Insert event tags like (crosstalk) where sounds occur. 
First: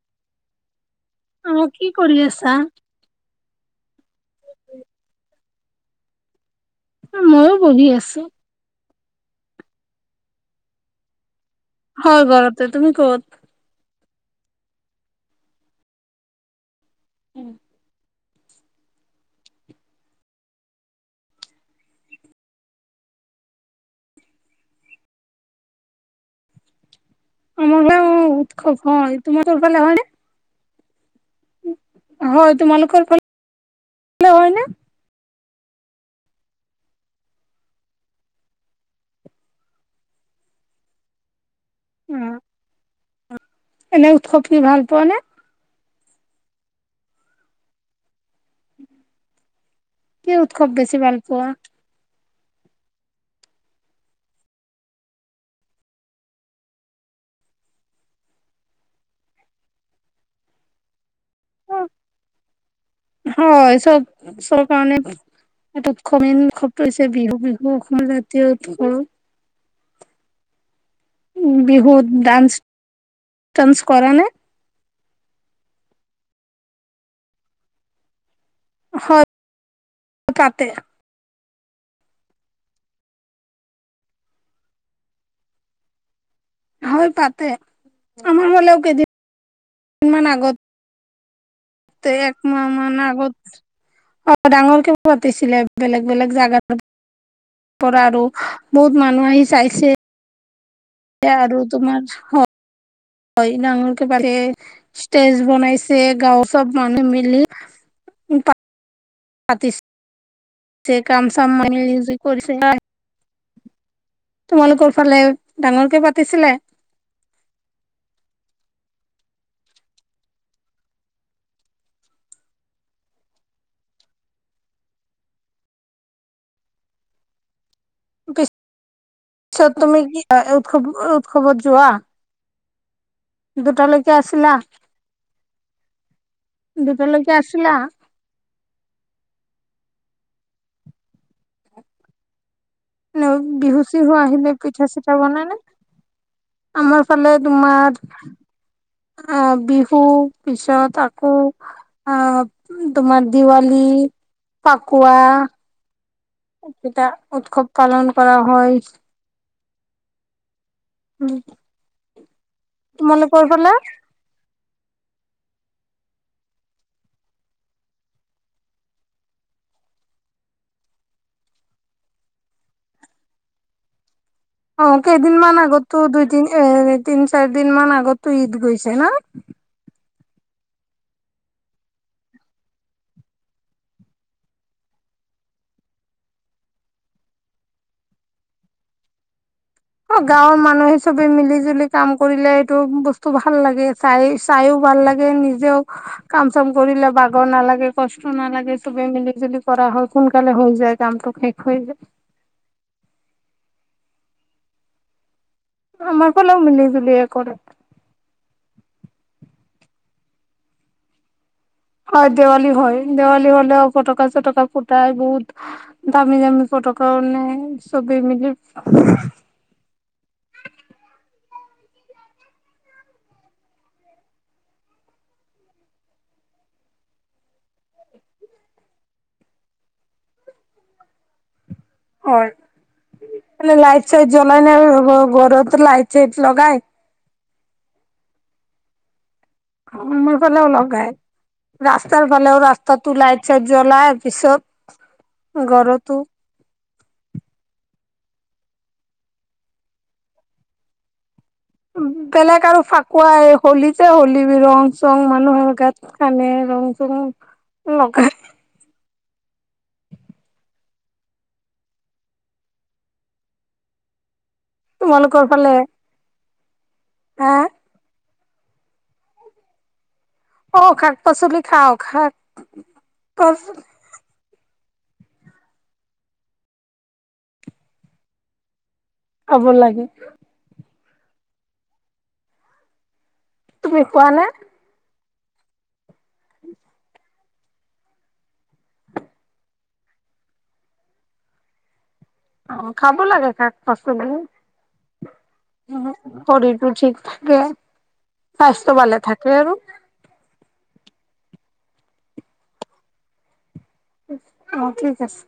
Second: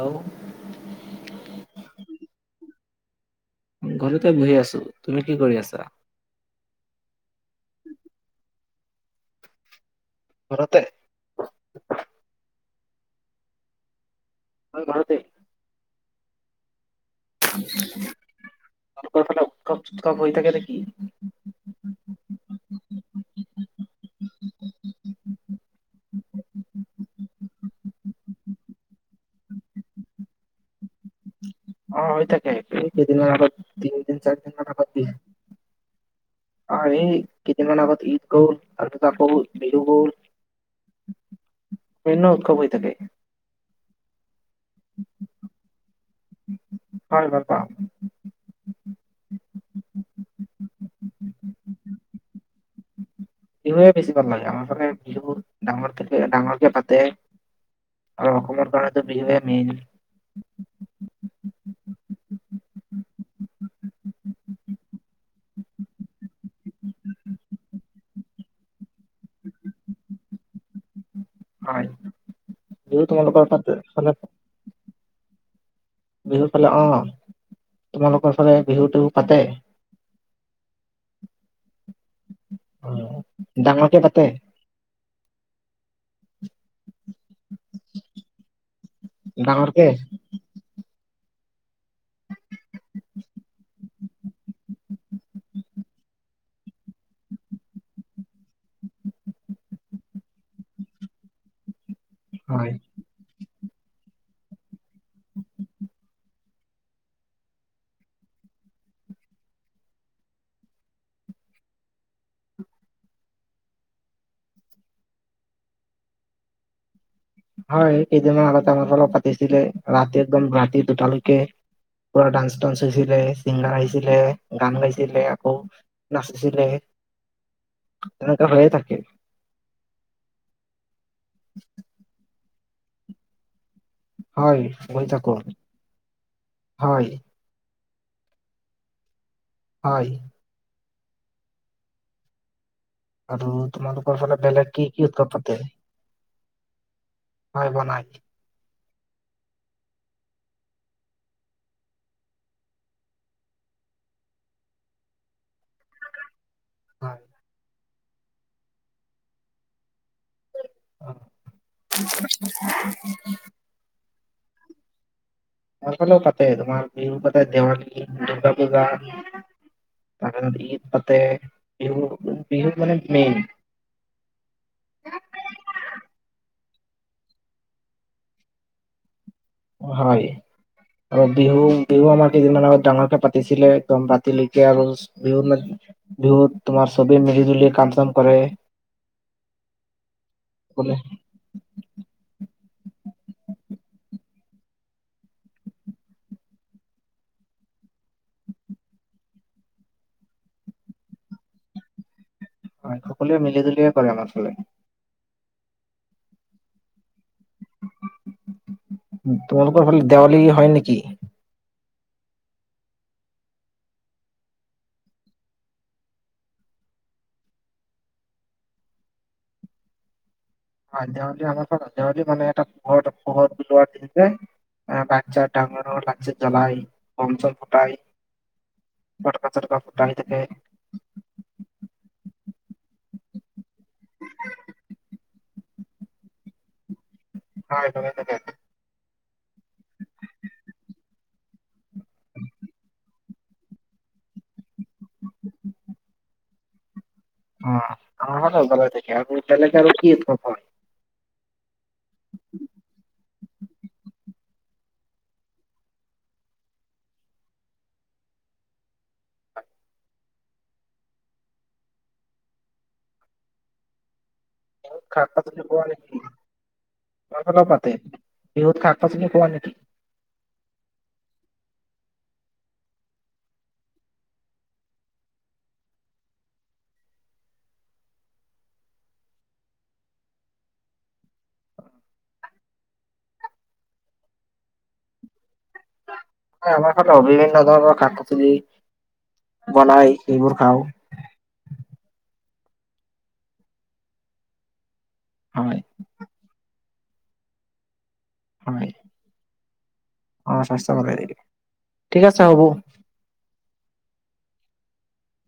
Hello অ', কি কৰি আছা? ঘৰতে বহি আছোঁ। তুমি কি কৰি আছা? এ, মইয়ো বহি আছোঁ। ঘৰতে? হয়, ঘৰতে তুমি ক'ত? মই ঘৰতে। তোমালোকৰ ফালে উৎসৱ- চুৎসৱ হৈ থাকে নেকি? আমাৰ ফালে উ উৎসৱ হয়। তোমালোকৰ ফালে হয় নে? অ', হৈ হয় থাকে, এই তোমালোকৰ কেইদিনমানৰ আগত, তিনিদিন, ফালে হয় চাৰিদিন নে মান আগত (unintelligible) আহ এই, কেইদিন মান আগত ঈদ গ'ল তাৰপাছত আকৌ বিহু গ'ল। অ বিভিন্ন উৎসৱ হৈ থাকে। এনে উৎসৱ কি ভাল পোৱা নে? হয়', ভাল পাওঁ। কি উৎসৱ বেছি ভাল পোৱা? বিহুৱে বেছি ভাল লাগে আমাৰ ফালে বিহু ডাঙৰ ডাঙৰকে পাতে আৰু অসমৰ কাৰণে টো বিহুয়ে মেইন। (inaudible) হয়', চব, চব কাৰণে এই উৎস মেইন উৎসৱটো হৈছে বিহু বিহু অসমৰ জাতীয় উৎস। হয় বিহুত ডান্স, বিহু তোমালোকৰ ফালে ডান্স ফালে কৰা নে? বিহুৰ ফালে অ' তোমালোকৰ ফালে বিহুটো হয় পাতে? পাতে, অ', ডাঙৰকে পাতে? হয় পাতে, আমাৰ ফালেও কেইদিন ডাঙৰকে? মান আগত তে এক মাহ মান আগত অ', ডাঙৰকে পাতিছিলে বেলেগ বেলেগ জাগাত। পৰা আৰু, বহুত মানুহ আহি চাইছে এতিয়া আৰু তোমাৰ হয়', হয় ডাঙৰকে পাতে, ষ্টেজ বনাইছে গাঁওৰ চব মানুহ মিলি উম' পতিছ ছে কাম চাম মানুহে নিজে কৰিছে হয়। তোমালোকৰ ফালে, ডাঙৰকে পাতিছিলে? হয়', কেইদিনমান আগতে আমাৰ ফালেও পাতিছিলে ৰাতি একদম ৰাতি দুটালৈকে পোৰা ডান্স টান্স হৈছিলে চিংগাৰ আহিছিলে, গান গাইছিলে আকৌ নাচিছিলে, তেনেকুৱা হৈয়ে থাকে। পিছত তুমি কি (unintelligible) উৎস উৎসৱত যোৱা দুটালৈ হয়', বহি থাকো। দুটা হয় লৈকে আছিলা? হয় আৰু হেল্ল'বিহু চিহু তোমালোকৰ ফালে আহিলে বেলেগ কি পিঠা কি চিঠা উৎসৱ বনাই পাতে? নে? আমাৰ ফালে হয় তোমাৰ বনাই, অ' বিহু পিছত আকৌ অ' তোমাৰ দিৱালী, পাকুৱা কেইটা হয়। উৎসৱ পালন কৰা হয়। অ', উম, (inaudible) তোমালোকৰ ফালে? আমাৰ ফালও পাতেতোমাৰ বিহুৰ পাতে দেৱালী, দুৰ্গা পূজা। ঈদ পাতে, বিহু মানে মেইন। অ' কেইদিনমান আগতো দুই, তিন, চাৰি দিন মানৰ আগতটো ঈদ গৈছে ন? হয়। আৰু বিহু, বিহু আমাৰ কেইদিনমান আগত ডাঙৰকে পাতিছিলে। একদম ৰাতিলৈকে আৰু বিহু মানে বিহুত তোমাৰ চবেই মিলি জুলি কাম চাম কৰে। অ' গাঁৱৰ মানুহে সকলোৱে ছবেই মিলি-জুলি কাম কৰিলে এইটো বস্তু ভাল লাগে চাই, চাইও ভাল লাগে নিজেও কাম চাম কৰিলে ভাগৰ নালাগে, কষ্ট নালাগে। চবেই মিলি জুলি কৰা হয় সোনকালে হৈ যায় কামটো সেষ। হয়। হ'য় সকলোৱে মিলি জুলিয়েই কৰে আমাৰ ফালে। আমাৰ ফালেও মিলি-জুলিয়েই কৰে। তোমালোকৰ ফালে দেৱালী হ'য় নেকি? হয় দেৱালী হয়, দেৱালী হ'লে ফটকা চটকা ফুটাই বহুত দামি, দামি ফটকা ফুটাই চবেই মিলি অ'দেৱলী আমাৰ আ দেৱলী মানে এটা পোহৰ, পোহৰ বলোৱা দিন যে। অ' বাচ্ছা ডাঙৰ হ'ল লাইট-চাইট ফুটাই বম সম জ্বলাই। ফটকা- চটকা ফুটাই থাকে। হ'য়, লাইট - চাইট জ্বলাই নে ঘৰতোত লাইট - চাইট লগাই। হয় জ্বলায় থাকে। আমাৰ ফালেও লগাই, ৰাস্তাৰ ফালেও ৰাস্তাটোতো লাইট। চাইট জ্বলাই পিছত ঘৰটো উম, আমাৰ (unintelligible) বেলেগে আৰু কি ক'ব। বেলেগ আৰু ফাকুৱা আৰু হলী যে হলীৰ ৰং-চং মানুহৰ গাত সানে ৰং-চং লগাই। অ' সাৰ তোমালোকৰ পাত (unintelligible) ফালে কি সাৰ হা পাতৰ পাত? তে বিহুত শাক -পাচলি খোৱা নেকি? অ' শাক পাচলি খাওঁ শাক খাব লাগে। তুমি খোৱা নে? আমাৰ ঘৰত বিভিন্ন ধৰণৰ শাক-পাচলী বনাই এইবোৰ খাওঁ। অ'খাব লাগে শাক-পাচি। হয় শৰীৰটো ঠিক থাকে হয় স্বাস্থ্য ভালে থাকে আৰু। অ' স্বাস্থ্য ভালেই থাকে, ঠিক আছে হ'ব। অ' ঠিক আছে।